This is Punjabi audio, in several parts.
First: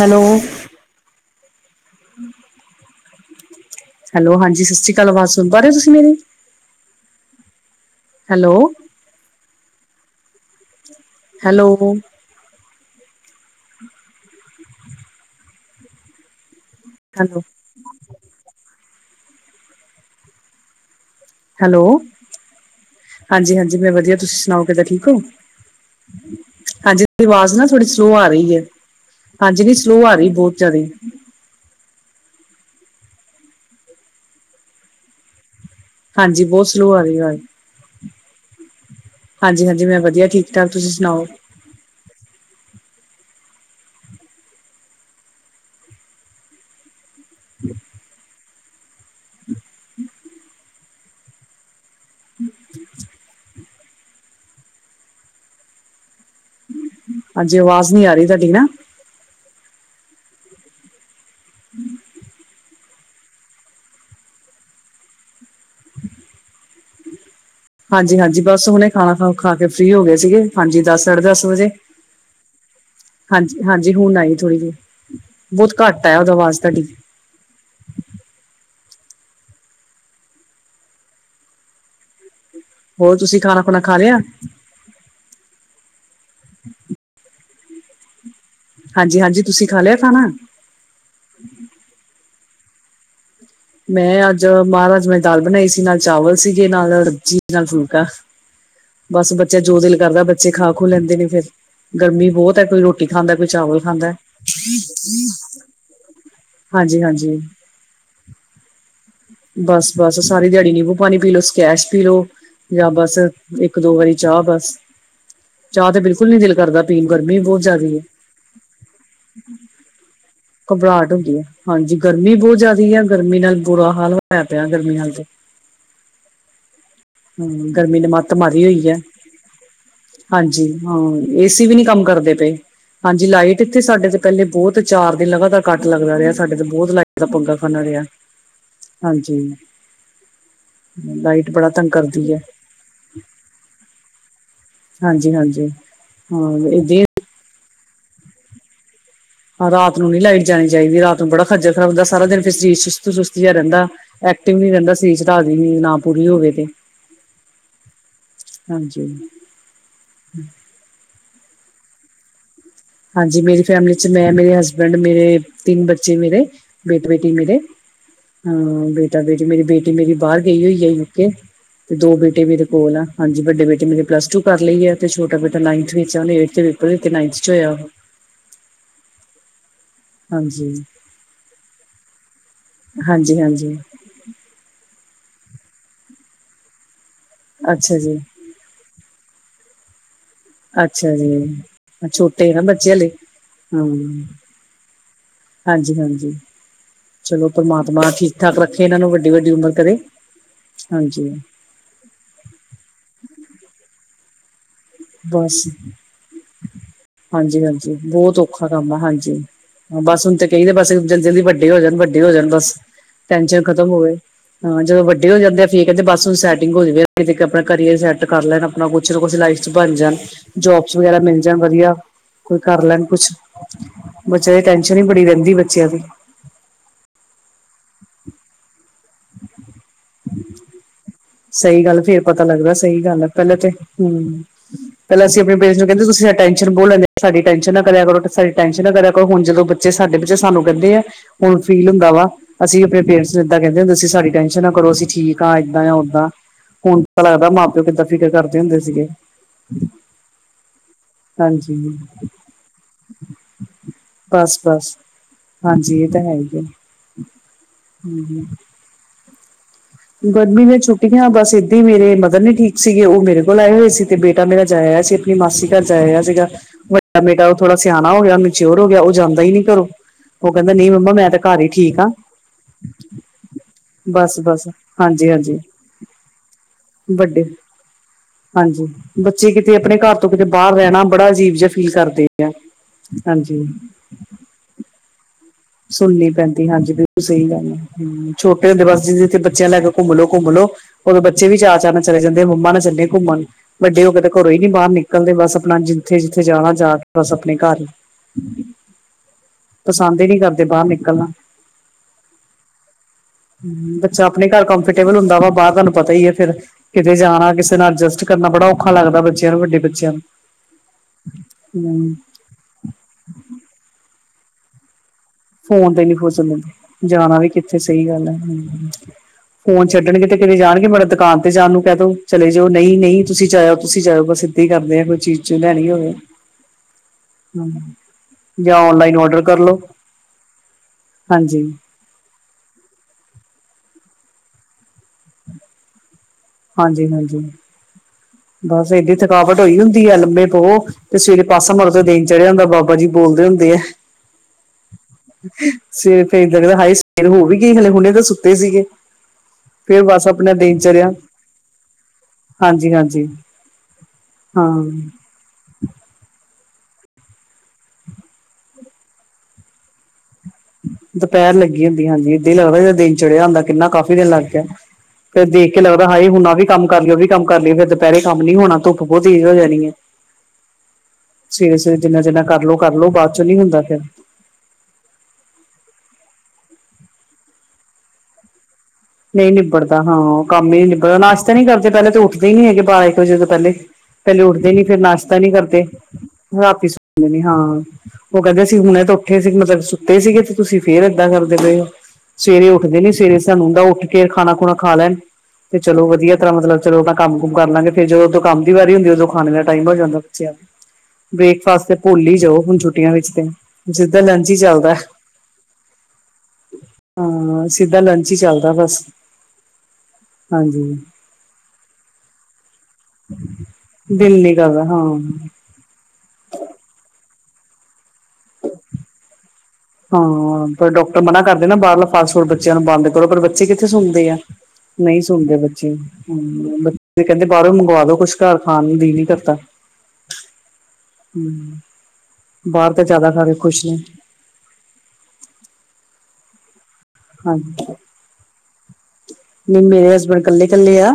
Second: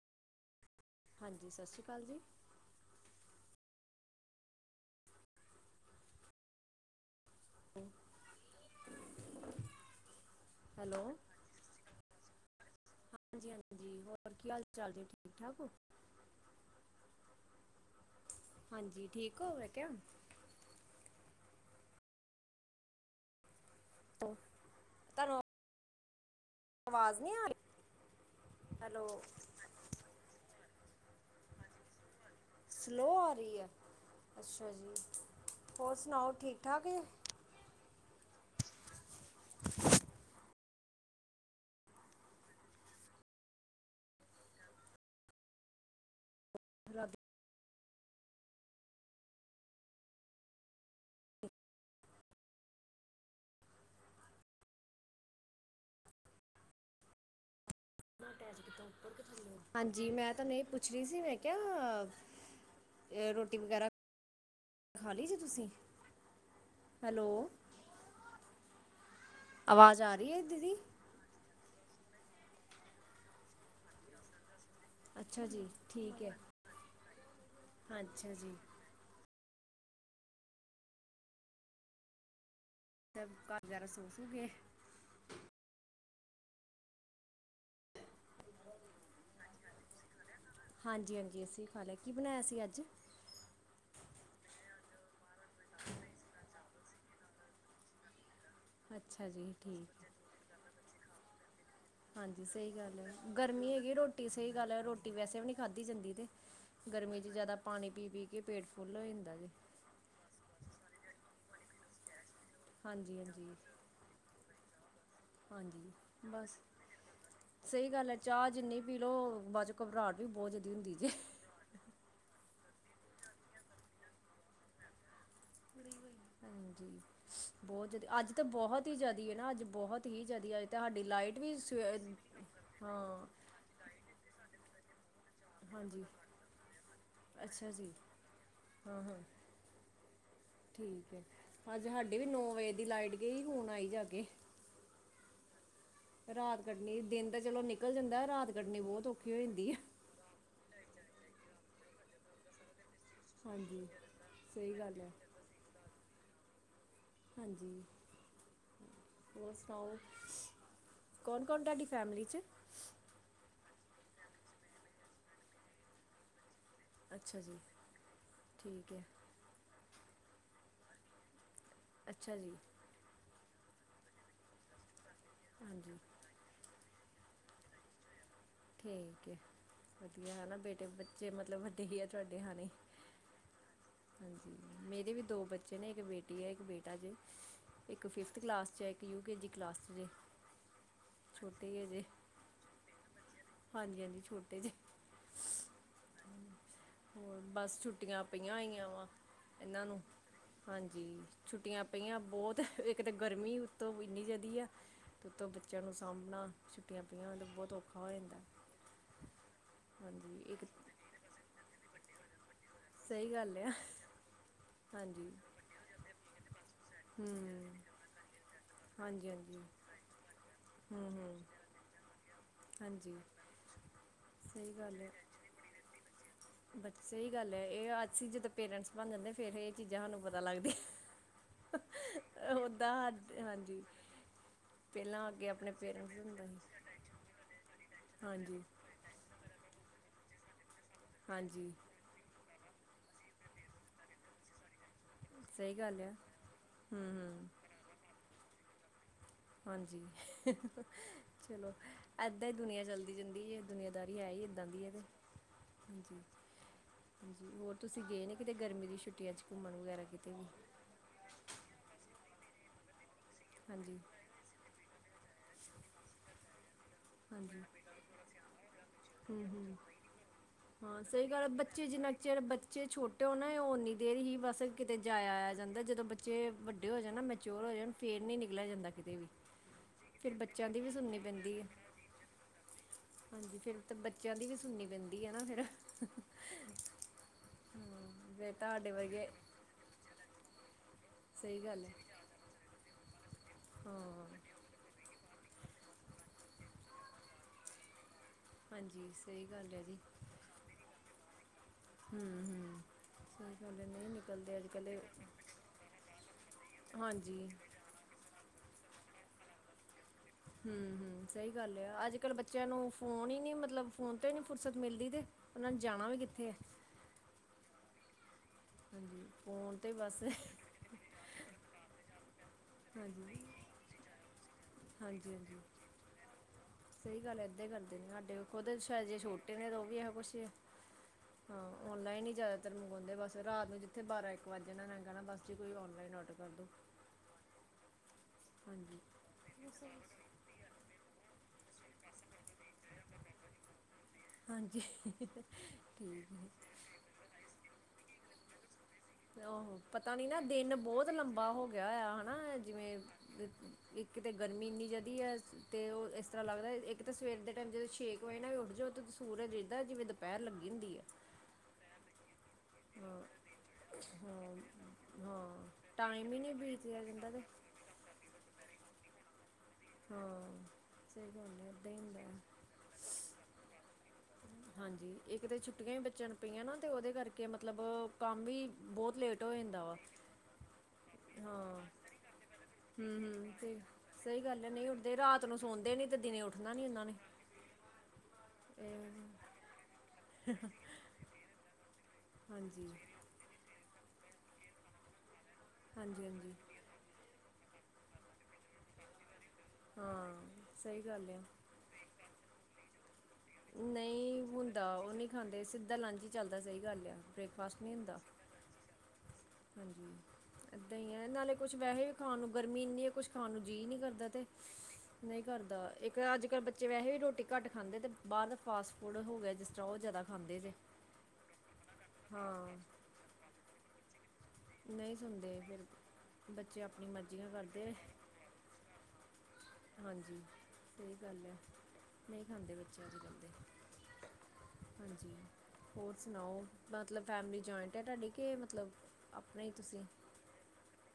ਹੈਲੋ ਹਾਂਜੀ ਸਸ ਸ੍ਰੀ ਕਾਲ ਜੀ। ਹੈਲੋ ਹਾਂਜੀ ਸਸ ਸ੍ਰੀ ਕਾਲ ਆਵਾਜ਼ ਸੁਣ ਪਾ ਰਹੇ ਹੋ ਤੁਸੀਂ ਮੇਰੀ? ਹਮ ਹੈਲੋ ਹੈਲੋ ਹੈਲੋ ਹਾਂਜੀ-ਹਾਂਜੀ ਹੋਰ ਕੀ ਹਾਲ ਚਾਲ ਏ, ਠੀਕ ਠਾਕ ਹੋ। ਹੈਲੋ ਹਾਂਜੀ ਠੀਕ ਹੋ ਮੈਂ ਕਿਆ। ਹੈਲੋ ਹਾਂਜੀ-ਹਾਂਜੀ ਮੈਂ ਵਧੀਆ, ਤੁਸੀਂ ਸੁਣਾਓ ਕਿਦਾਂ ਠੀਕ ਹੋ? ਤੁਹਾਨੂੰ ਹਾਂਜੀ ਨਹੀਂ ਆ ਆਵਾਜ਼ ਰਹੀ ਨਾ ਥੋੜ੍ਹੀ ਸਲੋਅ ਆ ਰਹੀ ਹੈ। ਹੈਲੋ ਹਾਂਜੀ ਨੀ ਸਲੋਅ ਆ ਰਹੀ ਬਹੁਤ ਜਾਦਾ ਈ। ਸਲੋਅ ਆ ਰਹੀ ਹੈ, ਅੱਛਾ ਜੀ। ਹੋਰ ਸੁਣਾਓ ਹਾਂਜੀ ਠੀਕ ਬਹੁਤ ਠਾਕ ਸਲੋਅ ਜੀ ਆਹੀ ਆਵਾਜ਼। ਹਾਂਜੀ-ਹਾਂਜੀ ਮੈਂ ਵਧੀਆ ਠੀਕ-ਠਾਕ ਤੁਸੀਂ ਸੁਣਾਓ। [unintelligible] ਹਾਂਜੀ ਆਵਾਜ਼ ਨੀ ਆ ਰਹੀ ਤੁਹਾਡੀ ਨਾ ਹਾਂਜੀ ਮੈਂ ਤੁਹਾਨੂੰ ਇਹ ਪੁੱਛ ਰਹੀ ਸੀ ਮੈਂ ਕਿਆ ਹਮ ਤੇ ਰੋਟੀ ਵਗੈਰਾ ਖਾ ਲਈ ਜੇ ਤੁਸੀਂ। ਹੈਲੋ। ਹਾਂਜੀ-ਹਾਂਜੀ ਬਸ ਹੁਣੇ ਖਾਣਾ ਖਾ, ਖਾ ਕੇ ਫਰੀ ਆਵਾਜ਼ ਹੋ ਆ ਗਏ ਰਹੀ ਹੈ ਸੀਗੇ, ਦੀਦੀ ਹਾਂਜੀ ਦਸ ਸਾਢੇ ਦਸ ਵਜੇ ਹਾਂਜੀ-ਹਾਂਜੀ ਹੁਣ ਆਈ ਥੋੜ੍ਹੀ ਜਿਹੀ। ਅੱਛਾ ਜੀ ਬਹੁਤ ਘੱਟ ਹੈ ਠੀਕ ਉਦਾ ਵਾਜ਼ ਤੁਹਾਡੀ। ਅੱਛਾ ਜੀ। ਹੋਰ ਸਭ ਤੁਸੀਂ ਘਰ ਖਾਣਾ-ਖੁਣਾ ਵਗੈਰਾ ਖਾ ਸੋ ਲਿਆ। ਸੂ ਗਏ ਹਾਂਜੀ-ਹਾਂਜੀ ਤੁਸੀਂ ਖਾ ਲਿਆ ਖਾਣਾ। ਹਾਂਜੀ ਹਾਂਜੀ ਅਸੀਂ ਖਾ ਲਿਆ, ਕੀ ਬਣਾਇਆ ਸੀ ਅੱਜ। ਮੈਂ ਅੱਜ ਮਾਂ ਰਾਜਮਾ ਦੀ ਦਾਲ ਬਣਾਈ ਸੀ ਨਾਲ ਚਾਵਲ ਸੀਗੇ ਨਾਲ [unintelligible] ਨਾਲ ਫੁਲਕਾ। ਅੱਛਾ ਬਸ ਜੀ ਬੱਚਾ ਜੋ ਠੀਕ ਦਿਲ ਹੈ। ਕਰਦਾ ਬੱਚੇ ਖਾ ਖੂ ਲੈਂਦੇ ਨੇ ਫੇਰ। ਗਰਮੀ ਹਾਂਜੀ ਬੋਤ ਐ, ਸਹੀ ਕੋਈ ਗੱਲ ਰੋਟੀ ਹੈ ਖਾਂਦਾ, ਕੋਈ ਗਰਮੀ ਚਾਵਲ ਹੈਗੀ ਖਾਂਦਾ। ਰੋਟੀ ਸਹੀ ਗੱਲ ਹੈ ਰੋਟੀ ਵੈਸੇ ਵੀ ਨਹੀਂ ਖਾਧੀ ਜਾਂਦੀ ਤੇ ਗਰਮੀ 'ਚ ਹਾਂਜੀ-ਹਾਂਜੀ। ਜ਼ਿਆਦਾ ਪਾਣੀ ਪੀ-ਪੀ ਕੇ ਪੇਟ ਫੁੱਲ ਹੋ ਜਾਂਦਾ ਜੇ। ਬਸ-ਬਸ ਸਾਰੀ ਦਿਹਾੜੀ ਨੀਬੂ ਪਾਣੀ ਪੀ ਲੋ, ਸਕੈਸ਼ ਪੀ ਲੋ। ਯਾ ਹਾਂਜੀ ਬਸ ਹਾਂਜੀ ਇੱਕ ਦੋ ਵਾਰੀ ਚਾਹ ਬਸ। ਹਾਂਜੀ ਚਾਹ ਤੇ ਬਿਲਕੁਲ ਨੀ ਦਿਲ ਬਸ ਕਰਦਾ ਪੀਣ ਗਰਮੀ ਬੋਤ ਸਹੀ ਜੈਦੀ ਏ। ਗੱਲ ਹੈ ਚਾਹ ਜਿੰਨੀ ਪੀ ਲਓ ਬਾਚ ਘਬਰਾਹਟ ਵੀ ਬੋਤ ਜ ਘਬਰਾਹਟ ਹੁੰਦੀ ਐ, ਹਾਂਜੀ, ਗਰਮੀ ਬਹੁਤ ਜੈਦੀ ਆ, ਗਰਮੀ ਨਾਲ ਬੁਰਾ ਹਾਲ ਹੋਇਆ ਪਿਆ ਗਰਮੀ ਨਾਲ ਤੇ। ਹਾਂਜੀ। ਹੂੰ ਬੋਤ ਜ ਗਰਮੀ ਨੇ ਅੱਜ ਮੱਤ ਤਾਂ ਮਾਰੀ ਹੋਈ ਬਹੁਤ ਈ ਹੈ। ਜੈਦੀ ਐ ਨਾ, ਅੱਜ ਬਹੋਤ ਈ ਜੈਦੀ ਐ ਹਾਂਜੀ ਹਾਂ ਤੁਹਾਡੀ ਲਾਈਟ ਵੀ ਏਸੀ ਨੀ ਸਵੇ ਕੰਮ ਕਰਦੇ ਪਏ। ਹਾਂ। ਹਾਂਜੀ ਲਾਈਟ ਇੱਥੇ ਸਾਡੇ ਤੇ ਪਹਿਲੇ ਬੌਤ ਚਾਰ ਦਿਨ ਲਗਾਤਾਰ ਕੱਟ ਹਾਂਜੀ ਲੱਗਦਾ ਰਿਆ, ਸਾਡੇ ਤੋਂ ਬੌਤ ਲਾਈ ਦਾ ਪੰਗਾ ਅੱਛਾ ਖਾਂਦਾ ਜੀ ਰਿਆ। ਹਾਂ ਹਾਂ ਹਾਂਜੀ, ਲਾਈਟ ਬੜਾ ਤੰਗ ਸਾਡੀ ਵੀ ਕਰਦੀ ਹੈ ਨੌ ਵਜੇ ਦੀ ਲਾਈਟ ਗਈ, ਹੁਣ ਆਈ ਜਾ ਕੇ। ਹਾਂਜੀ-ਹਾਂਜੀ। ਹਾਂ ਰਾਤ ਕੱਢਨੀ, ਏਦੇ ਦਿਨ ਤਾਂ ਚਲੋ ਨਿਕਲ ਜਾਂਦਾ, ਰਾਤ ਕੱਢਣੀ ਬਹੁਤ ਓਖ ਹਾਂ, ਰਾਤ ਨੂੰ ਨੀ ਲਾਈਟ ਜਾਣੀ ਚਾਈਦੀ, ਰਾਤ ਨੂੰ ਬੜਾ ਖੱਜਲ ਖਰਾਬ ਹੁੰਦਾ ਸਾਰਾ ਦਿਨ ਫਿਰ ਸਰੀਰ ਸੁਸਤ-ਸੁਸਤ ਸੀਆ ਰਹਿੰਦਾ, ਹਾਂਜੀ ਐਕਟਿਵ ਨਈ ਸਹੀ ਰਹਿੰਦਾ ਗੱਲ ਹੈ ਸੀਸ ਰਾਤ ਦੀ ਨੀਂਦ ਨਾ ਪੂਰੀ ਹੋਵੇ ਤੇ। ਹਾਂਜੀ, ਹਾਂਜੀ। ਹੋਰ ਸੁਣਾਓ। ਕੌਣ-ਕੌਣ ਤੁਆਡੀ ਫੈਮਿਲੀ ਚ ਹਾਂਜੀ, ਮੇਰੀ ਫੈਮਲੀ ਚ ਮੈਂ, ਮੇਰੇ ਹਸਬੈਂਡ, ਮੇਰੇ ਤਿੰਨ ਬੱਚੇ ਮੇਰੇ। ਬੇਟ ਬੇਟੀ ਅੱਛਾ ਮੇਰੇ ਜੀ ਹਾਂ, ਠੀਕ ਹੈ ਬੇਟਾ-ਬੇਟੀ ਮੇਰੀ ਬੇਟੀ ਮੇਰੀ ਬਾਹਰ ਗਈ ਹੋਈ ਐ ਯੁਕੇ। ਤੇ ਦੋ ਅੱਛਾ ਬੇਟੇ ਜੀ ਮੇਰੇ ਕੋਲ ਆ ਹਾਂਜੀ, ਵੱਡੇ ਬੇਟੇ ਮੇਰੇ ਪਲੱਸ ਟੂ ਕਰ ਲਈ ਆ ਤੇ ਛੋਟ ਟਾ ਬੇਟਾ ਨਾਈਂਥ ਹਾਂਜੀ ਵਿੱਚ ਆ, ਏਠਥ ਦੇ ਪੇਪਰ ਦੀਤੇ, ਨਾਈਂਥ ਚ ਹੋਇਆ। ਠੀਕ ਏ, ਵਦੀਆ ਹੈਨਾ ਹਾਂਜੀ ਬੇਟੇ ਬੱਚੇ ਮਤਲਬ ਵੱਡੇ ਹੀ ਆ ਤੁਆਡੇ ਹਾਣੀ। ਹਾਂਜੀ-ਹਾਂਜੀ। ਹਾਂਜੀ, ਮੇਰੇ ਵੀ ਦੋ ਬੱਚੇ ਨੇ ਇੱਕ ਬੇਟੀ ਐ, ਇੱਕ ਬੇਟਾ ਜੇ। ਅੱਛਾ ਇੱਕ ਜੀ ਫਿਫਥ ਕਲਾਸ ਚ ਐ, ਇੱਕ ਯੁ ਕੇ ਜੀ ਕਲਾਸ ਚ ਦੇ। ਅੱਛਾ ਜੀ, ਛੋਟੇ ਨਾ ਬੱਚੇ ਹਲੇ। ਹਾਂਜੀ-ਹਾਂਜੀ, ਛੋਟੇ ਜੇ। ਹਾਂਜੀ-ਹਾਂਜੀ, ਹੋਰ ਚਲੋ ਬਸ ਪਰਮਾਤਮਾ ਛੁੱਟੀਆਂ ਪਈਆਂ ਠੀਕ-ਠਾਕ ਰੱਖੇ ਹੋਈਆਂ ਇਹਨਾਂ ਵਾ ਨੂੰ ਵੱਡੀ- ਵੱਡੀ ਉਮਰ ਇਹਨਾਂ ਕਰੇ। ਨੂੰ ਹਾਂਜੀ, ਛੁੱਟੀਆਂ ਪਈਆਂ ਬੌਤ ਇੱਕ ਤੇ ਗਰਮੀ ਉੱਤੋਂ ਇੰਨੀ ਜੈਦੀ ਆ ਉੱਤੋਂ ਬਸ ਬੱਚਿਆਂ ਨੂੰ ਸਾਂਭਣਾ ਛੁੱਟੀਆਂ ਪਈਆਂ ਹੋਣ ਤਾਂ ਬਹੁਤ ਹਾਂਜੀ-ਹਾਂਜੀ ਹੋ ਬਹੁਤ ਜਾਂਦਾ ਔਖਾ ਕੰਮ ਆ ਹਾਂਜੀ, ਹਾ ਬਸ ਹੁਣ ਹਾਂਜੀ ਤੇ ਇੱਕ ਕਹਿੰਦੇ ਬਸ ਜਲਦੀ-ਜਲਦੀ ਵੱਡੇ ਹੋ ਜਾਣ-ਵੱਡੇ ਹੋ ਜਾਣ ਬਸ। ਸਹੀ ਗੱਲ ਪੈਂਚਰ ਆ ਖਤਮ ਹੋਵੇ। ਹਾਂ, ਜਦੋਂ ਵੱਡੇ ਹਾਂਜੀ ਹੋ ਜਾਂਦੇ ਆ ਫੇਰ ਕਹਿੰਦੇ ਬਸ ਸੈਟਿੰਗ ਹੋ ਜਾਵੇ ਹੂੰ ਆਪਣਾ ਕਰੀਅਰ ਸੈਟ ਕਰ ਲੈਣ ਆਪਣਾ ਕੁਛ ਨਾ ਹਾਂਜੀ ਕੁਛ ਹਾਂਜੀ ਲਾਈਫ ਚ ਬਣ ਜਾਣ, ਜੋਬਸ ਹੂੰ ਵਗੈਰਾ ਹੂੰ ਮਿਲ ਜਾਣ ਵਧੀਆ। ਕੋਈ ਕਰ ਲੈਣ ਹਾਂਜੀ ਕੁਛ ਬੱਚਿਆਂ ਦੀ ਸਹੀ ਟੈਨਸ਼ਨ ਗੱਲ ਹੀ ਹੈ ਬੜੀ ਰਹਿੰਦੀ ਬੱਚਿਆਂ ਦੀ। ਬਚ ਸਹੀ ਗੱਲ ਹੈ ਇਹ ਅੱਸੀ ਜਦੋਂ ਪੇਰੈਂਟਸ ਬਣ ਜਾਂਦੇ ਫੇਰ ਇਹ ਚੀਜ਼ਾਂ ਸਾਨੂੰ ਪਤਾ ਲੱਗਦੀਆਂ। ਸਈ ਗੱਲ ਫੇਰ ਪਤਾ ਲੱਗਦਾ, ਉੱਦਾਂ ਸਈ ਗੱਲ ਐ ਪੈਲਾਂ ਤੇ ਹਾਂਜੀ ਹੂੰ, ਪੈਲਾਂ ਪਹਿਲਾਂ ਅਸੀਂ ਅੱਗੇ ਆਪਣੇ ਪੇਰੈਂਟਸ ਨੂੰ ਕਹਿੰਦੇ ਤੁਸੀਂ ਸਾਡੇ ਹੁੰਦਾ ਟਾਈਮ ਸੀ ਸ਼ਨ ਬੋਲ ਲੈਂਦੇ, ਸਾਡੀ ਟੈਨਸ਼ਨ ਨਾ ਕਰਿਆ ਕਰੋ, ਸਾਡੀ ਹਾਂਜੀ ਟੈਂਨਸ਼ਨ ਨਾ ਕਰਿਆ ਕੋ ਹੁਣ ਜਦੋਂ ਬੱਚੇ ਸਾਡੇ ਵਿੱਚ ਸਾਨੂੰ ਕਹਿੰਦੇ ਐ, ਹੁਣ ਹਾਂਜੀ ਫੀਲ ਹੁੰਦਾ ਵਾ ਅਸੀਂ ਅਪਣੇੇ ਪੇਰੈਂਟਸ ਨੂੰ ਇੱਦਾ ਕਹਿੰਦੇ ਹੁੰਦੇ ਸੀ ਸਾਡੀ ਟੈਂਨਸ਼ਨ ਨਾ ਕਰੋ ਅਸੀ ਠੀਕ ਆ, ਸਹੀ ਏਦਾ ਆ ਗੱਲ ਓ ਦਾ, ਹੂੰ ਹੁਣ ਪਤਾ ਹੂੰ ਲੱਗਦਾ ਮਾਂ ਪਿਓ ਕਿੱਦਾਂ ਫਿਕਰ ਕਰਦੇ ਹੁੰਦੇ ਸੀਗੇ। ਹਾਂਜੀ, ਚਲੋ ਹਾਂਜੀ ਏਦਾਂ ਈ ਦੁਨੀਆਂ ਚੱਲਦੀ ਜਾਂਦੀ ਐ, ਦੁਨੀਆਂਦਾਰੀ ਹੈ ਈ ਬਸ ਇੱਦਾਂ ਦੀ ਐ। ਬਸ ਹ [inaudible] ਹਾਂਜੀ, ਇਹ ਤਾਂ ਹੈਈ ਐ। ਹਾਂਜੀ, ਹੋਰ ਤੁਸੀਂ ਗਏ ਨੇ ਕਿਤੇ ਗਰਮੀ ਦੀ ਛੁੱਟਿਆਂ ਚ ਘੁੰਮਣ ਵਗੈਰਾ। ਕਿਤੇ ਵੀ ਗਰਮੀ ਨੇ ਛੁੱਟੀਆਂ ਬਸ ਏਦਾਂ ਈ ਮੇਰੇ ਮਦਰ ਨੀ ਠੀਕ ਸੀਗੇ ਉਹ ਮੇਰੇ ਕੋਲ ਆਏ ਹੋਏ ਹਾਂਜੀ ਸੀ ਤੇ ਬੇਟ ਟਾ ਮੇਰਾ ਜਾ ਆਇਆ ਸੀ ਅਪਣੀ ਮਾਸੀ ਘਰ ਜਾ ਆਇਆ ਸੀਗਾ। ਵਡਾ ਬੇਟਾ ਉਹ ਹਾਂਜੀ ਥੋੜਾ ਸਿਆਣਾ ਹੋ ਗਿਆ, ਮੇਚਓਰ ਹੋ ਗਿਆ ਉਹ ਜਾਂਦਾ ਹੂੰ ਈ ਨੀ ਹੂੰ ਘਰੋ। ਹਾਂ ਸਹੀ ਗੱਲ ਬੱਚੇ ਜਿੰਨਾ ਚਿਰ ਬੱਚੇ ਛੋਟੇ ਹੋ ਨਾ ਉਹ ਉਨੀ ਦੇਰ ਹੀ ਬਸ ਤੇ ਜਾਇਆ-ਆਇਆ ਜਾਂਦਾ, ਜਦੋਂ ਬੱਚੇ ਵੱਡੇ ਹੋ ਜਾਣ ਵੱਡੇ ਮੈਚੋਰ ਹੋ ਜਾਣ ਫੇਰ ਨੀ ਨਿਕਲਿਆ ਹਾਂਜੀ ਜਾਂਦਾ। ਕਿਤੇ ਵੀ ਬੱਚੇ ਕਿਤੇ ਆਪਣੇ ਘਰ ਤੋਂ ਫਿਰ ਕਿਤੇ ਬੱਚਿਆਂ ਬਾਹਰ ਦੀ ਵੀ ਰਹਿਣਾ ਸੁਣਨੀ ਬੜਾ ਅਜੀਬ ਪੈਂਦੀ ਹੈ ਜਿਹਾ ਫੀਲ ਕਰਦੇ ਆ। ਹਾਂਜੀ। ਫਿਰ ਤਾਂ ਬੱਚਿਆਂ ਦੀ ਵੀ ਸੁਣਨੀ ਪੈਂਦੀ ਹੈ ਨਾ ਫੇਰ। ਸੁਣਨੀ ਪੈਂਦੀ ਹਾਂਜੀ, ਬਿਲਕੁਲ ਸਹੀ ਗੱਲ ਹੂੰ ਫਿਰ ਛੋਟੇ ਹੁੰਦੇ ਤੁਹਾਡੇ ਬਸ ਜ ਵਰਗੇ ਜਥੇ ਚਲਾ ਗਿਆ ਘੁਮ ਲੋ ਘੁਮ ਲੋ। ਉਦੋਂ ਬੱਚੇ ਵੀ ਸਹੀ ਗੱਲ ਹੈ ਚਾਹ-ਚਾਹ ਨਾਲ ਚਲੇ ਜਾਂਦੇ ਮੰਮਾ ਨਾਲ ਚੱਲਦੇ ਘੁੰਮਣ ਵੱਡੇ ਹੋ ਕੇ ਤਾਂ ਹਾਂ ਘਰੋਂ ਹੀ ਬਾਹਰ ਨਿਕਲਦੇ ਬਸ ਆਪਣਾ ਜਿੱਥੇ-ਜਿੱਥੇ ਜਾਣਾ ਜਾ ਬਸ ਆਪਣੇ ਘਰ ਹੀ ਹਾਂਜੀ ਸਹੀ ਗੱਲ ਹੈ ਜੀ ਪਸੰਦ ਹੀ ਨਹੀਂ ਕਰਦੇ ਬਾਹਰ ਨਿਕਲਣਾ। ਹੂੰ-ਹੂੰ। ਸਹੀ ਗੱਲ ਹੈ ਹੂੰ ਨਹੀਂ ਬੱਚਾ ਆਪਣੇ ਨਿਕਲਦੇ ਘਰ ਅੱਜ ਕੰਫਰਟੇਬਲ ਕੱਲ੍ਹ ਹੁੰਦਾ ਵਾ ਬਾਹਰ ਤੁਹਾਨੂੰ ਪਤਾ ਹੀ ਆ ਫੇਰ ਕਿਤੇ ਹਾਂਜੀ ਜਾਣਾ ਕਿਸੇ ਨਾਲ ਐਡਜਸਟ ਕਰਨਾ ਬੜਾ ਔਖਾ ਲੱਗਦਾ ਬੱਚਿਆਂ ਨੂੰ ਵੱਡੇ ਬੱਚਿਆਂ ਨੂੰ। ਹੂੰ- ਹੂੰ ਸਹੀ ਗੱਲ ਆ ਹਮ ਅੱਜ- ਕੱਲ ਬੱਚੇ ਬੱਚਿਆਂ ਨੂੰ ਫੋਨ ਹੀ ਨੀ ਮਤਲਬ ਫੋਨ ਤੋਂ ਹੀ ਨੀ ਫੁਰਸਤ ਮਿਲਦੀ ਤੇ। ਉਹਨਾਂ ਨੇ ਫੋਨ ਤੇ ਜਾਣਾ ਨੀ ਵੀ ਹੋ ਫੁਰਸਤ ਕਿੱਥੇ ਹੈ ਮਿਲਦੀ ਜਾਣਾ ਵੀ ਕਿੱਥੇ ਸਹੀ ਗੱਲ ਹੈ। ਫੋਨ ਛੱਡਣਗੇ ਤੇ ਕਿਤੇ ਜਾਣਗੇ ਮੇੜ ਦੁਕਾਨ ਤੇ ਜਾਣ ਨੂੰ ਕਹਿ ਤੌ ਚਲੇ ਜਾਓ ਹਾਂਜੀ ਨਹੀਂ-ਨਹੀਂ, ਤੁਸੀਂ ਜਾਹਇਓ ਤੁਸੀਂ ਜਾਹਇਓ ਬਸ ਏਦਾਂ ਹੀ ਕਰਦੇ ਆ ਕੋਈ ਹਾਂਜੀ ਚੀਜ਼ ਚ ਹਾਂਜੀ ਲੈਣੀ ਹੋਵੇ ਸਹੀ ਗੱਲ ਏਦਾਂ ਕਰਦੇ ਨੇ ਸਾਡੇ ਖੁਦ ਜਾਂ ਔਨਲਾਈਨ ਜੇਹੇ ਔਡਰ ਛੋਟੇ ਨੇ ਤੇ ਕਰਲੋ ਉਹ ਵੀ ਇਹ ਕੁਛ ਹਾਂ। ਹਾਂਜੀ ਔਨਲਾਈਨ ਹੀ ਜ਼ਿਆਦਾਤਰ ਮੰਗਵਾਉਂਦੇ ਬਸ ਰਾਤ ਨੂੰ ਜਿੱਥੇ ਬਾਰਾਂ ਇੱਕ ਵੱਜ ਜਾਣਾ ਮਹਿੰਗਾਣਾ ਬਸ ਜੀ ਕੋਈ ਆਨਲਾਈਨ ਔਡਰ ਕਰ ਦਿਉ ਹਾਂਜੀ-ਹਾਂਜੀ, ਬਸ ਹਾਂਜੀ ਏਡੀ ਥਕਾਵਟ ਹੋਈ ਹੁੰਦੀ ਹੈ ਲੰਮੇ ਪੋਹ ਤੇ ਸਵੇਰੇ ਪਾਸਾ ਮਰ ਤੋਂ ਦੇਨ ਚੜ੍ਹਿਆ ਹੁੰਦਾ ਬਾਬਾ ਜੀ ਬੋਲਦੇ ਹੁੰਦੇ ਆ। ਹਾਂਜੀ ਸਵੇਰੇ ਠੀਕ ਫੇਰ ਹੈ ਲੱਗਦਾ ਹਾਏ ਸਿਰ ਹੋ ਵੀ ਗਈ ਹਲੇ ਹੁਣੇ ਤਾਂ ਸੁੱਤੇ ਸੀਗੇ। ਆਹੋ ਫੇਰ ਪਤਾ ਨੀ ਬਸ ਨਾ ਆਪਣਾ ਦਿਨ ਬਹੁਤ ਚੜਿਆ ਲੰਬਾ ਹੋ ਗਿਆ ਆ ਹੈਣਾ ਹਾਂਜੀ ਜਿਵੇਂ ਹਾਂਜੀ ਇੱਕ ਤਾਂ ਗਰਮੀ ਇੰਨੀ ਹਾਂ ਜ਼ਿਆਦਾ ਹੈ। ਤੇ ਉਹ ਇਸ ਤਰ੍ਹਾਂ ਲੱਗਦਾ ਇੱਕ ਤਾਂ ਸਵੇਰ ਦੇ ਟਾਈਮ ਜਦੋਂ ਛੇ ਕੁ ਵਜੇ ਵੀ ਉੱਠ ਜਾਓ ਉੱਤਾਂ ਸੂਰਜ ਹੈ ਜਿੱਦਾ ਜਿਵੇਂ ਦੁਪਹਿਰ ਲੱਗ ਇੰਡੀਆ। ਪੈਰ ਲੱਗੀ ਹੁੰਦੀ ਹਾਂਜੀ, ਇੱਦ ਹੀ ਲੱਗਦਾ ਦਿਨ ਚੜਿਆ ਹੁੰਦਾ ਕਿੰਨਾ ਕਾਫ਼ੀ ਦਿਨ ਲੱਗ ਹਾਂ ਗਿਆ। ਫੇਰ ਹਾਂ ਦੇਖ ਕੇ ਲੱਗਦਾ ਹਾਏ ਟਾਈਮ ਹੀ ਹੁਣ ਨਹੀਂ ਵੀ ਕੰਮ ਕਰ ਬੀਤਿਆ ਲਿਓ ਉਹ ਵੀ ਜਾਂਦਾ ਤੇ ਕੰਮ ਕਰ ਲਿਓ ਫਿਰ ਦੁਪਹਿਰੇ ਕੰਮ ਨੀ ਹੋਣਾ ਧੁੱਪ ਬਹੁਤ ਤੇਜ਼ ਹੋ ਜਾਣੀ ਹਾਂ ਸਹੀ ਗੱਲ ਹੈ ਏਦਾਂ ਸਵੇਰੇ-ਸਵੇਰੇ ਹੀ ਹੁੰਦਾ ਜਿੰਨਾ ਹੈ। ਜਿੰਨਾ ਕਰਲੋ ਕਰਲਓ ਬਾਅਦ ਚੋਂ ਨੀ ਹੁੰਦਾ ਫੇਰ ਹਾਂਜੀ, ਇੱਕ ਤਾਂ ਛੁੱਟੀਆਂ ਹੀ ਬਚਣ ਪਈਆਂ ਨਾ ਤੇ ਉਹਦੇ ਕਰਕੇ ਮਤਲਬ ਕੰਮ ਵੀ ਬਹੁਤ ਲੇਟ ਨਹੀਂ ਹੋ ਜਾਂਦਾ ਵਾ ਨਿਬੜਦਾ ਹਾਂ ਕੰਮ ਹੀ ਨੀ ਨਿਬੜਦਾ ਨਾਸ਼ਤਾ ਨਹੀਂ ਹਾਂ ਕਰਦੇ ਪਹਿਲਾਂ ਤੇ ਉੱਠ ਕੇ ਨੀ ਹੈਗੇ ਬਾਰਾਂ ਹੂੰ ਇੱਕ ਵਜੇ ਤੋਂ ਹੂੰ ਪਹਿਲੇ ਤੇ ਸਹੀ -ਪਹਿਲੇ ਗੱਲ ਹੈ ਉੱਠਦੇ ਨੀ ਨਹੀਂ ਫੇ ਨਾਸ਼ਤਾ ਰਾਤ ਨੀ ਨੂੰ ਕਰਦੇ ਸੌਂਦੇ ਨਹੀਂ ਤੇ ਦਿਨੇ ਉੱਠਣਾ ਨਹੀਂ ਰਾਤੀ ਉਹਨਾਂ ਨੇ ਸੌਂਨਨੀ ਦੇ। ਹਾਂ ਉਹ ਕਹਿੰਦੇ ਅਸੀਂ ਹੁਣੇ ਇਹ ਤਾਂ ਉੱਠੇ ਸੀ ਮਤਲਬ ਸੁੱਤੇ ਸੀਗੇ ਤੇ ਤੁਸੀਂ ਫੇਰ ਏਦਾਂ ਕਰਦੇ ਪਏ ਹੋ। ਸਵੇਰੇ ਹਾਂਜੀ ਉੱਠਦੇ ਨੀ, ਸਵੇਰੇ ਸਾਨੂੰ ਹੁੰਦਾ। ਉੱਠ ਕੇ ਖਾਣਾ ਖੁਣਾ ਖਾ ਲੈਣ। ਤੇ ਚਲੋ ਹਾਂਜੀ ਵਧੀਆ ਇਸ ਤਰ੍ਹਾਂ ਹਾਂਜੀ ਮਤਲਬ ਚਲੋ, ਆਪਾਂ ਕੰਮ ਕੁਮ ਕਾਰ ਲਾਗੇੇ। ਫੇਰ ਜਦੋਂ ਉਦੋਂ ਕੰਮ ਦੀ ਵਾਰੀ ਹੁੰਦੀ, ਉਦੋਂ ਖਾਣੇ ਟਾਈਮ ਹੋ ਜਾਂਦਾ ਬੱਚਿਆਂ, ਹਾਂ ਸਹੀ ਗੱਲ ਆ ਬ੍ਰੇਕਫਾਸਟ ਤੇ ਭੁਲੀ ਹੀ ਜਾਓ, ਹੁਣ ਛੁੱਟੀਆਂ ਵਿੱਚ ਤੇ ਸਿੱਧਾ ਨਹੀਂ ਲੰਚ ਹੀ ਹੁੰਦਾ। ਚੱਲਦਾ ਉਹ ਨਹੀਂ ਖਾਂਦੇ, ਸਿੱਧਾ ਲੰਚ ਹੀ ਚਲਦਾ, ਸਹੀ ਗੱਲ ਆ ਬ੍ਰੇਕਫਾਸਟ ਨਹੀਂ ਸਿੱਧਾ ਹੁੰਦਾ। ਲੰਚ ਹੀ ਹਾਂ ਚੱਲਦਾ ਬਸ ਹਾਂਜੀ, ਹਾਂਜੀ ਏਦਾਂ ਹੀ ਹੈ, ਨਾਲੇ ਕੁਛ ਵੈਸੇ ਵੀ ਖਾਣ ਨੂੰ ਗਰਮੀ ਇੰਨੀ ਕੁਛ ਖਾਣ ਨੂੰ ਜੀਅ ਨਹੀ ਕਰਦਾ ਦਿਲ ਤੇ ਨੀ ਕਰਦਾ ਹਾਂ ਨਹੀਂ ਕਰਦਾ। ਇੱਕ ਅੱਜ-ਕੱਲ੍ਹ ਬੱਚੇ ਵੈਸੇ ਵੀ ਰੋਟੀ ਘੱਟ ਖਾਂਦੇ ਅਤੇ ਬਾਹਰ ਦਾ ਫਾਸਟ ਫੂਡ ਹੋ ਗਿਆ ਜਿਸ ਤਰ੍ਹਾਂ ਉਹ ਜ਼ਿਆਦਾ ਖਾਂਦੇ ਹਾਂ, ਜੇ ਪਰ ਡਾਕਟਰ ਮਨਾ ਕਰਦੇ ਨਾ ਬਾਹਰਲਾ ਫਲਸ ਫੂ ਹਾਂ ਬੱਚਿਆਂ ਨੂੰ ਬੰਦ ਕਰੋ ਪਰ ਬੱਚੇ ਕਿੱਥੇ ਸੁਣਦੇ ਆ। ਨਹੀਂ ਸੁਣਦੇ ਬੱਚੇ ਹੂੰ ਆਪਣੀ ਬੱਚੇ ਕਹਿੰਦੇ ਮਰਜ਼ੀਆਂ ਬਾਹਰੋਂ ਕਰਦੇ ਮੰਗਵਾ ਦੋ ਕੁਛ ਘਰ ਖਾਣ ਜੀ ਨੀ ਕਰਦਾ। ਹਾਂਜੀ ਸਹੀ ਗੱਲ ਹੈ, ਹਮ ਨਹੀਂ ਖਾਂਦੇ ਬਾਹਰ ਬੱਚੇ ਤਾਂ ਅਜ ਜ਼ਿਆਦਾ ਕੱਲ ਖਾ ਦੇ ਕੇ ਖੁਸ਼ ਨੇ ਹਾਂਜੀ, ਹੋਰ ਸੁਣਾਓ? ਮਤਲਬ ਫੈਮਿਲੀ ਜੁਆਇੰਟ ਹੈ ਤੁਹਾਡੀ ਕਿ ਮਤਲਬ ਆਪਣਾ ਹੀ ਨਹੀਂ, ਤੁਸੀਂ ਮੇਰੇ ਹਸਬੈਂਡ ਇਕੱਲੇ ਕੱਲੇ ਆ,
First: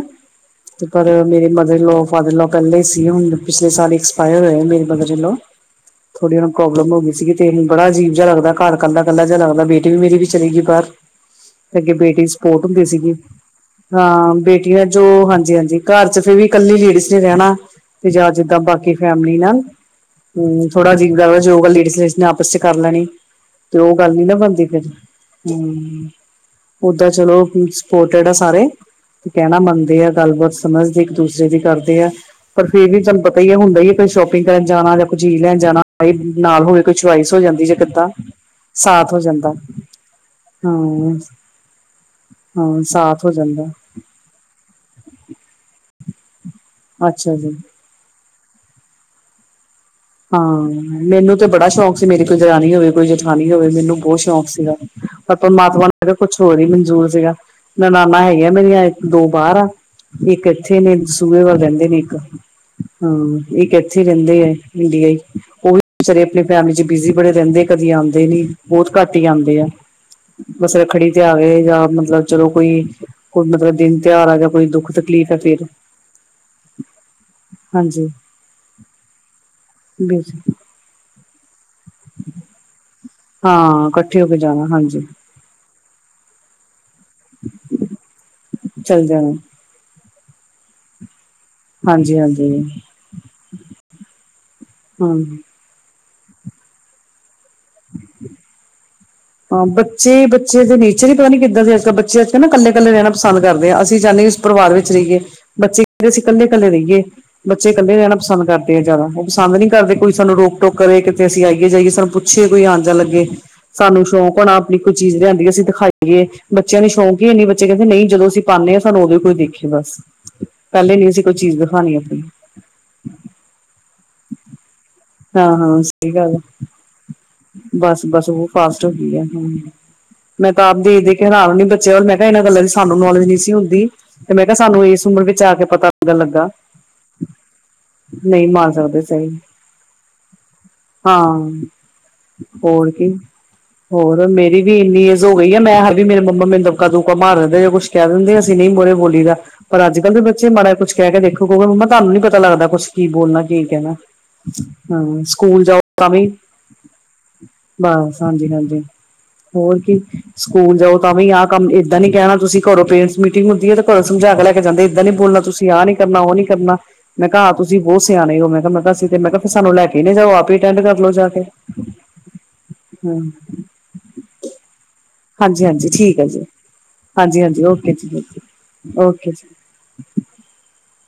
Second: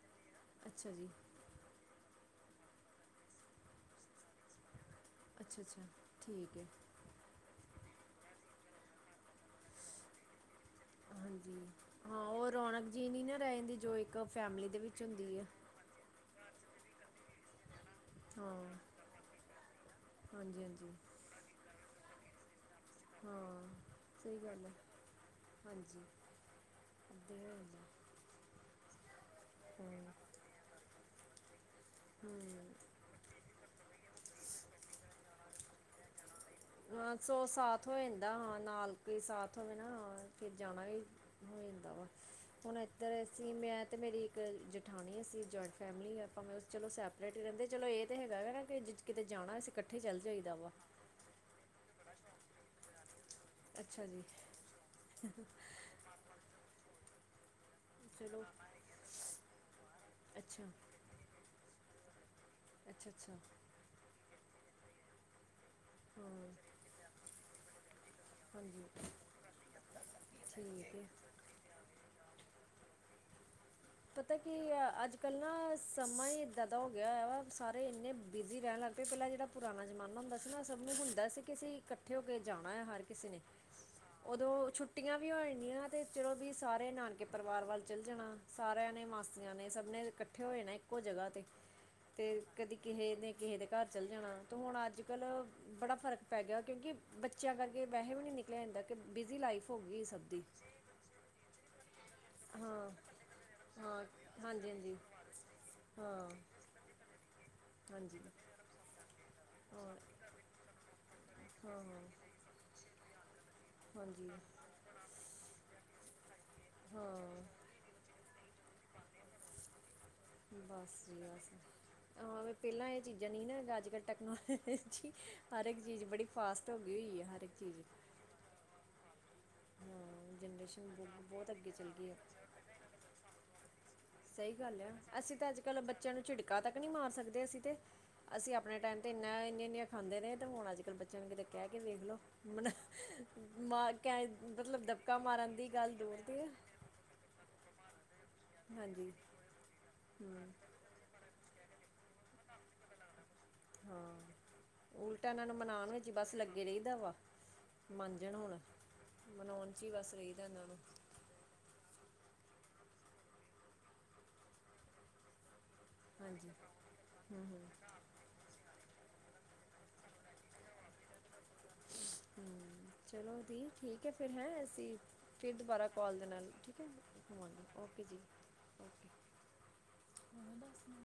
ਤੇ ਅੱਛਾ ਜੀ ਪਰ ਮੇਰੇ ਮਦਰ ਇਨਲੋ ਬਾਦਲਾਂ ਪੈਦਾ ਹੁੰਦੇ ਪਿਛਲੇ ਸਾਲ ਆਏ ਹੋਏ ਮੇਰੀ ਮਦਰ ਇਨਲੋ ਅੱਛਾ ਅੱਛਾ ਥੋੜੀ ਓਨਾ ਨੂੰ ਠੀਕ ਹੈ ਪ੍ਰੋਬਲਮ ਹੋ ਗਈ ਸੀਗੀ। ਦਿਲ ਨੂੰ ਬੜਾ ਅਜੀਬ ਜਿਹਾ ਲੱਗਦਾ, ਘਰੱਲਾੱਲਾਿਹਾ ਲੱਗਦਾ ਬੇਟੀ ਵੀ ਮੇਰੀ ਵੀ ਚਲੇ ਗਈ ਬਾਹਰ। ਹਾਂਜੀ। ਅੱਗੇ ਬੇਟੀ ਉਹ ਸਪੋਰਟ ਹੁੰਦੀ ਰੌਣਕ ਜੀ ਸੀਗੀ ਨੀ ਨਾ ਰਹਿਣ ਦੀ ਹਾਂ ਬੇਟੀਆ ਜੋ ਹਾਂਜੀ, ਹਾਂਜੀ ਘਰ ਚ ਫਿਰ ਵੀ ਇਕੱਲੀ ਲੇਡੀਜ਼ ਨੇ ਰਹਿਣਾ ਤੇ ਜਾਂ ਜਿੱਦਾਂ ਹਾਂ ਬਾਕੀ ਫੈਮਲੀ ਨਾਲ ਹਾਂਜੀ ਹਮ ਥੋੜਾ ਹਾਂਜੀ ਅਜਿਬ ਜਯਾ ਵੇ, ਜੋ ਗਾਲ ਲੇਡੀ- ਲੇਡੀਜ਼ ਨੇ ਆਪਸ ਚ ਕਰ ਲੈਣੀ। ਹਾਂ ਤੇ ਉਹ ਗੱਲ ਨੀ ਨਾ ਸਹੀ ਬਣਦੀ, ਹੈ ਫਿਰ ਹਾਂਜੀ ਹੂੰ, ਓਦਾਂ ਇੱਦਾਂ ਚਲੋ ਹੀ ਹੋ ਕੁਝ ਜਾਂਦਾ ਓਦਾ ਤਾ ਸਾਰੇ ਕਹਿਣਾ ਮੰਨਦੇ ਆ। ਹਾਂ ਗੱਲਬਾਤ ਸਮਝਦੇ, ਇੱਕ ਦੂਸਰੇ ਦੀ ਕਰਦੇ ਪਰ ਹੂੰ ਫੇਰ ਵੀ ਤੁਹਾਨੂੰ ਪਤਾ ਹੀ ਹੈ, ਹੁੰਦਾ ਹੀ ਕੋਈ ਸ਼ੋਪਿੰਗ ਕਰਨ ਜਾਣਾ ਜਾਂ ਕੁਈ ਚੀਜ਼ ਲੈਣ ਜਾਣਾ। ਨਾਲ ਹੋਵੇ ਕੋਈ ਹਾਂ ਚੁਆਇਸ ਹੋ ਸੌ ਜਾਂਦੀ ਜਾਂ ਸਾਥ ਹੋ ਕਿੱਦਾਂ ਜਾਂਦਾ ਹਾਂ। ਨਾਲ ਕੋਈ ਹੋ ਜਾਂਦਾ ਸਾਥ ਹੋਵੇ ਨਾ ਫਿਰ ਹਾਂ ਜਾਣਾ ਏ ਹੋਦਾ ਵਾ, ਹੁਣ ਹਾਂ ਇੱਧਰ ਸਾਥ ਹੋ ਅਸੀ ਜਾਂਦਾ ਮੈਂ ਤੇ ਮੇਰੀ ਇੱਕ ਜਠਾਣੀ ਸੀ। ਅਸੀਂ ਜੁਆਇੰਟ ਫੈਮਿਲੀ ਆਪਾਂ ਫੇਰ ਚਲੋ, ਅੱਛਾ ਸੈਪਰੇਟ ਹੀ ਜੀ ਰਹਿੰਦੇ ਚਲੋ ਇਹ ਤੇ ਤੇ ਹੈਗਾ ਹੈ ਨਾ। ਕਿ ਕਿਤੇ ਜਾਣਾ ਅਸੀ ਇੱਕ ਹਾਂ। ਮੈਨੂੰ ਤੇ ਬੜਾ ਸ਼ੌਕ ਸੀ, ਮੇਰੀ ਕੋਈ ਦਰਾਣੀ ਹੋਵੇ ਕੋਈ ਜੇ ਨੀ ਹੋਵੇ ਮੈਨੂੰ ਅੱਛਾ ਬਹੁਤ ਜੀ ਸ਼ੌਂਕ ਸੀਗਾ, ਪਰ ਪਰਮਾਤਮਾ ਕੁਛ ਹੋਰ ਹੀ ਮਨਜ਼ੂਰ ਸੀਗਾ। ਨੰਨਾੜਾ ਚਲੋ ਹੈਗੀਆਂ, ਮੇਰੀਆਂ ਇੱਕ -ਦੋ ਬਾਹਰ ਆ। ਇੱਕ ਅੱਛਾ ਇੱਥੇ ਨੇ ਦਸੂਏ ਵੱਲ ਰਹਿੰਦੇ ਨੇ ਇੱਕ ਅੱਛਾ ਅੱਛਾ ਹੂੰ, ਇਕ ਇੱਥੇ ਰਹਿੰਦੇ ਆ, ਨਿਊਜੀਲੈਡ ਉਹ ਵੀ ਵਚਾਰੇ ਆਪਣੀ ਹਾਂ ਫੈਮਲੀ ਚ ਬਿਜ਼ੀ ਬੜੇ ਰਹਿੰਦੇ ਐ। ਕਦੀ ਆਉਂਦੇ ਨੀ, ਹਾਂਜੀ ਬਹੁਤ ਘੱਟ ਹੀ ਆਉਂਦੇ ਐ। ਬਸ ਠੀਕ ਹੈ ਰੱਖੜੀ ਤੇ ਆ ਗਏ ਜਾਂ ਮਤਲਬ ਚਲੋ ਕੋਈ ਮਤਲਬ ਦਿਨ ਤਿਉਹਾਰ ਪਤਾ ਆ ਜਾਂ ਕੀ ਕੋਈ ਦੁੱਖ ਅੱਜ ਤਕਲੀਫ਼ ਕੱਲ੍ਹ ਹੈ ਫੇਰ ਨਾ ਸਮੇ ਬਦਲ ਗਿਆ ਐ। ਸਾਰੇ ਹਾਂਜੀ ਇੰਨੇ ਬਿਜ਼ੀ ਰਹਿਣ ਲੱਗ ਪਏ। ਪਹਿਲਾਂ ਜਿਹੜਾ ਪੁਰਾਣਾ ਜ਼ਮਾਨਾ ਹੁੰਦਾ ਸੀ ਨਾ ਸਭ ਨੂੰ ਹੁੰਦਾ ਸੀ, ਕਿ ਅਸੀਂ ਇਕੱਠੇ ਹੋ ਕੇ ਜਾਣਾ ਆ ਹਰ ਕਿਸੇ ਨੇ, ਹਾਂ ਇਕੱਠੇ ਹੋ ਕੇ ਉਦੋਂ ਜਾਣਾ ਹਾਂਜੀ ਛੁੱਟੀਆਂ ਵੀ ਹੋਦੀਆਂ ਤੇ ਚਲੋ ਵੀ ਸਾਰੇ ਨਾਨਕੇ ਪਰਿਵਾਰ ਵੱਲ ਚੱਲ ਜਾਣਾ। ਸਾਰਿਆਂ ਨੇ ਚੱਲ ਜਾਣਾ ਮਾਸੀਆਂ ਨੇ ਸਭ ਨੇ ਇਕਠ ਇਕੱਠੇ ਹੋਏ ਨੇ ਇੱਕੋ ਜਗ੍ਹਾ ਤੇ ਹਾਂਜੀ ਤੇ ਹਾਂਜੀ ਕਦੀ ਕਿਸੇ ਨੇ ਕਿਸੇ ਦੇ ਘਰ ਚੱਲ ਜਾਣਾ। ਤੇ ਹੁਣ ਅੱਜ ਹਾਂ -ਕੱਲ ਬੜਾ ਫ਼ਰਕ ਪੈ ਗਿਆ। ਕਿਉਂਕਿ ਬੱਚਿਆਂ ਕਰਕੇ ਵੈਸੇ ਵੀ ਨਹੀਂ ਨਿਕਲਿਆ ਜਾਦਾ। ਤੇ ਬਿਜੀਲ ਹਾਂ ਬੱਚੇ, ਬੱਚੇ ਦੇ ਨੀਚਰ ਨੀ ਪਤਾ ਨੀ ਕਿੱਦਾਂ ਦੀ। ਅੱਜ ਕੱਲ ਬੱਚੇ ਅੱਜ ਕ ਨਾ ਹਾਂ ਕੱਲੇ-ਕੱਲੇ ਰਹਿਣਾ ਪਸੰਦ ਕਰਦੇ ਹਾਂ, ਅਸੀਂ ਚਾਹੁੰਦੇ ਉਸ ਹਾਂਜੀ ਪਰਿਵਾਰ ਵਿੱਚ ਹਾਂਜੀ ਰਹੀਏ। ਬੱਚੇ ਕਹਿੰਦੇ ਅਸੀਂ ਹਾਂ ਇਕੱਲੇ, ਇਕੱਲੇ ਰਹੀਏ। ਬੱਚੇ ਇਕੱਲੇ ਰਹਿਣਾ ਹਾਂਜੀ ਪਸੰਦ ਕਰਦੇ ਆ ਜ਼ਿਆਦਾ। ਉਹ ਪਸੰਦ ਨਹੀਂ ਹਾਂ ਕਰਦੇ, ਕੋਈ ਹਾਂ ਸਾਨੂੰ ਰੋਕ-ਟੋਕ ਕਰੇ, ਕਿਤੇ ਅਸੀਂ ਆਈਏ-ਜਾਈਏ ਹਾਂ ਸਾਨੂੰ ਪੂ ਪਿੱਛੇ ਕੋਈ ਆਨ-ਜਾਣ ਲੱਗੇ, ਸਾਨੂੰ ਹਾਂਜੀ ਸ਼ੌਕ ਹੋਣਾ ਆਪਣੀ ਕੋਈ ਚੀਜ਼ ਲਿਆਂਦੀ ਅਸੀਂ ਦਿਖਾਈਏ। ਬੱਚਿਆਂ ਨੂੰ ਸ਼ੌਂਕ ਹੀ ਹੈ ਹਾਂ ਨੀ। ਬੱਚੇ ਕਹਿੰਦੇ ਨਹੀਂ, ਜਦੋਂ ਅਸੀਂ ਪਾਉਨੇ ਆਂ, ਸਾਨੂੰ ਉਦੋਂ ਕੋਈ ਦੇਖੇ ਬਸ। ਬਸ ਪਹਿਲੇ ਨੀ ਜੀ ਅਸੀਂ ਕੋਈ ਬਸ ਚੀਜ਼ ਦਿਖਾਉਣੀ ਆਪਣੀ। ਹਾਂ ਪਹਿਲਾਂ ਇਹ ਚੀਜ਼ਾਂ ਨਹੀਂ ਨਾ। ਅੱਜ ਕੱਲ ਟੈਕਨੋ [inaudible] ਹਾਂ ਹਰ ਇੱਕ ਹਾਂ ਚੀਜ਼ ਸਹੀ ਬੜੀ ਗੱਲ ਫਾਸਟ ਹੋ ਗਈ ਹੋਈ ਹੈ ਹਰ ਇੱਕ ਚੀਜ਼ ਬਸ ਬਸ ਉਹ ਫਾਸਟ ਬਹੁਤ ਗਈ ਏ ਹੁੰ ਹਾਂ ਮੈਂ ਤਾਂ ਆਪ ਜਨਰੇਸ਼ਨ ਦੇਖ-ਦੇਖ ਬਹੁ- ਹੈਰਾਨ ਬਹੁਤ ਹੋਨੀ ਆ ਅੱਗੇ ਚੱਲ ਬੱਚਿਆ ਵਲ ਗਈ ਹੈ ਮੈਂ ਕਿਹਾ ਇਹਨਾਂ ਦਾ ਲੰਚ ਸਾਨੂੰ ਨੌਲੇਜ ਨਹੀਂ ਸੀ ਹੁੰਦੀ। ਤੇ ਮੈਂ ਸਹੀ ਕਿਹਾ ਗੱਲ ਸਾਨੂੰ ਆ ਇਸ ਉਮਰ ਅਸੀਂ ਵਿੱਚ ਤਾਂ ਆ ਅੱਜ ਕੇ ਕੱਲ ਪਤਾ ਬੱਚਿਆਂ ਲੱਗਣ ਨੂੰ ਲੱਗਾ ਝਿੜਕਾ ਤੱਕ ਨਹੀਂ ਮਾਰ ਸਕਦੇ ਅਸੀਂ ਤੇ ਨਹੀਂ ਅਸੀਂ ਮਾਰ ਆਪਣੇ ਟਾਈਮ ਸਕਦੇ ਤੇ ਸਹੀ ਇੰਨਾ ਇੰਨੀਆਂ ਇੰਨੀਆਂ ਖਾਂਦੇ ਨੇ ਹੁਣ ਅੱਜ ਬੱਚਿਆਂ ਨੂੰ ਹਾਂ ਕਿਤੇ ਕਹਿ ਕੇ ਵੇਖ ਲਓ ਮ ਹੋਰ ਕੀ [inaudible] ਮ ਹੋਰ ਕ ਮੇਰੀ ਵੀ ਮਤਲਬ ਇੰਨੀ ਦਬਕਾ ਏਜ ਹੋ ਗਈ ਮਾਰਨ ਆ ਦੀ ਮੈਂ ਗੱਲ ਹਜੇ ਵੀ ਮੇਰੇ ਦੂਰ ਦੀ ਮੰਮਾ ਹੈ ਮੈਨੂ ਦਬਕਾ-ਦੁਬਕਾ ਮਾਰ ਦਿੰਦੇ। ਕੁਛ ਕਹ ਦਿੰਦੇ ਆ ਸੀ। ਨਹੀਂ ਮੋਹਰੇ ਹਾਂਜੀ ਬੋਲੀ ਦਾ, ਪਰ ਅੱਜ ਕੱਲ ਦੇ ਹੂੰ ਬੱਚੇ ਮਾੜਾ ਜਿਹਾ ਕੁਛ ਕਹਿ ਕੇ ਦੇਖੋ। ਕਿ ਮੰਮਾ ਤੁਹਾਨੂੰ ਨੀ ਪਤਾ ਲੱਗਦਾ ਕੁਛ, ਕੀ ਬੋਲਣਾ ਕੀ ਕਹਿਣਾ। ਹਾਂ ਹਾਂ ਉਲਟਾ ਇਹਨਾਂ ਨੂੰ ਸਕੂਲ ਜਾਓ ਮਨਾਉਣ ਚ ਤਾਂ ਈ ਵੀ ਬਸ ਲੱਗੇ ਰਹੀਦਾ ਵਾ। ਬਸ ਮੰਨਜਣ ਹਾਂਜੀ, ਹੁਣ ਹਾਂਜੀ ਮਨਾਉਣ ਹੋਰ 'ਚ ਹੀ ਕੀ ਬਸ ਰਹੀਦਾ ਇਹਨਾਂ ਨੂੰ ਸਕੂਲ ਜਾਓ ਤਾਂ ਵੀ ਆਹ ਕੰਮ ਏਦਾਂ ਨੀ ਕਹਿਣਾ ਤੁਸੀ, ਘਰੋਂ ਪੇਰੈਂਟਸ ਮੀਟਿੰਗ ਹੁੰਦੀ ਹੈ, ਤੇ ਘਰੋਂ ਸਮਝਾ ਕੇ ਲੈ ਕੇ ਜਾਂਦੇ, ਏਦਾਂ ਨੀੋ ਬੋਲਣਾ ਤੁਸੀਂ ਆ ਨੀ ਕਰਨਾ, ਉਹ ਨੀ ਹਾਂਜੀ ਕਰਨਾ। ਮੈਂ ਹੂੰ ਕਿਹਾ ਹੂੰ ਤੁਸੀਂ ਬਹੁਤ ਸਿਆਣੇ ਓ, ਮੈਂ ਕਿਹਾ ਦਸ ਤੇ ਮੈਂ ਕਿਹਾ ਤੇ ਸਾਨੂੰ ਲੈ ਕੇ ਨ ਜਾਓ। ਆਪ ਹੀ ਅਟੈਂਡ ਕਰਲਓ ਜਾ ਕੇ ਹੂੰ ਹੂੰ ਚਲੋ ਦੀ ਠੀਕ ਏ ਫਿਰ ਹੈਂ ਅਸੀਂ ਫਿਰ ਹਾਂਜੀ ਦੁਬਾਰਾ ਹਾਂਜੀ ਕੋਲ ਠੀਕ ਦੇ ਹੈ ਜੀ ਨਾਲ, ਠੀਕ ਏ ਓਕੇ ਜੀ। ਓਕੇ ਜੀ। ਉਹਨੂੰ ਦੱਸਣਾ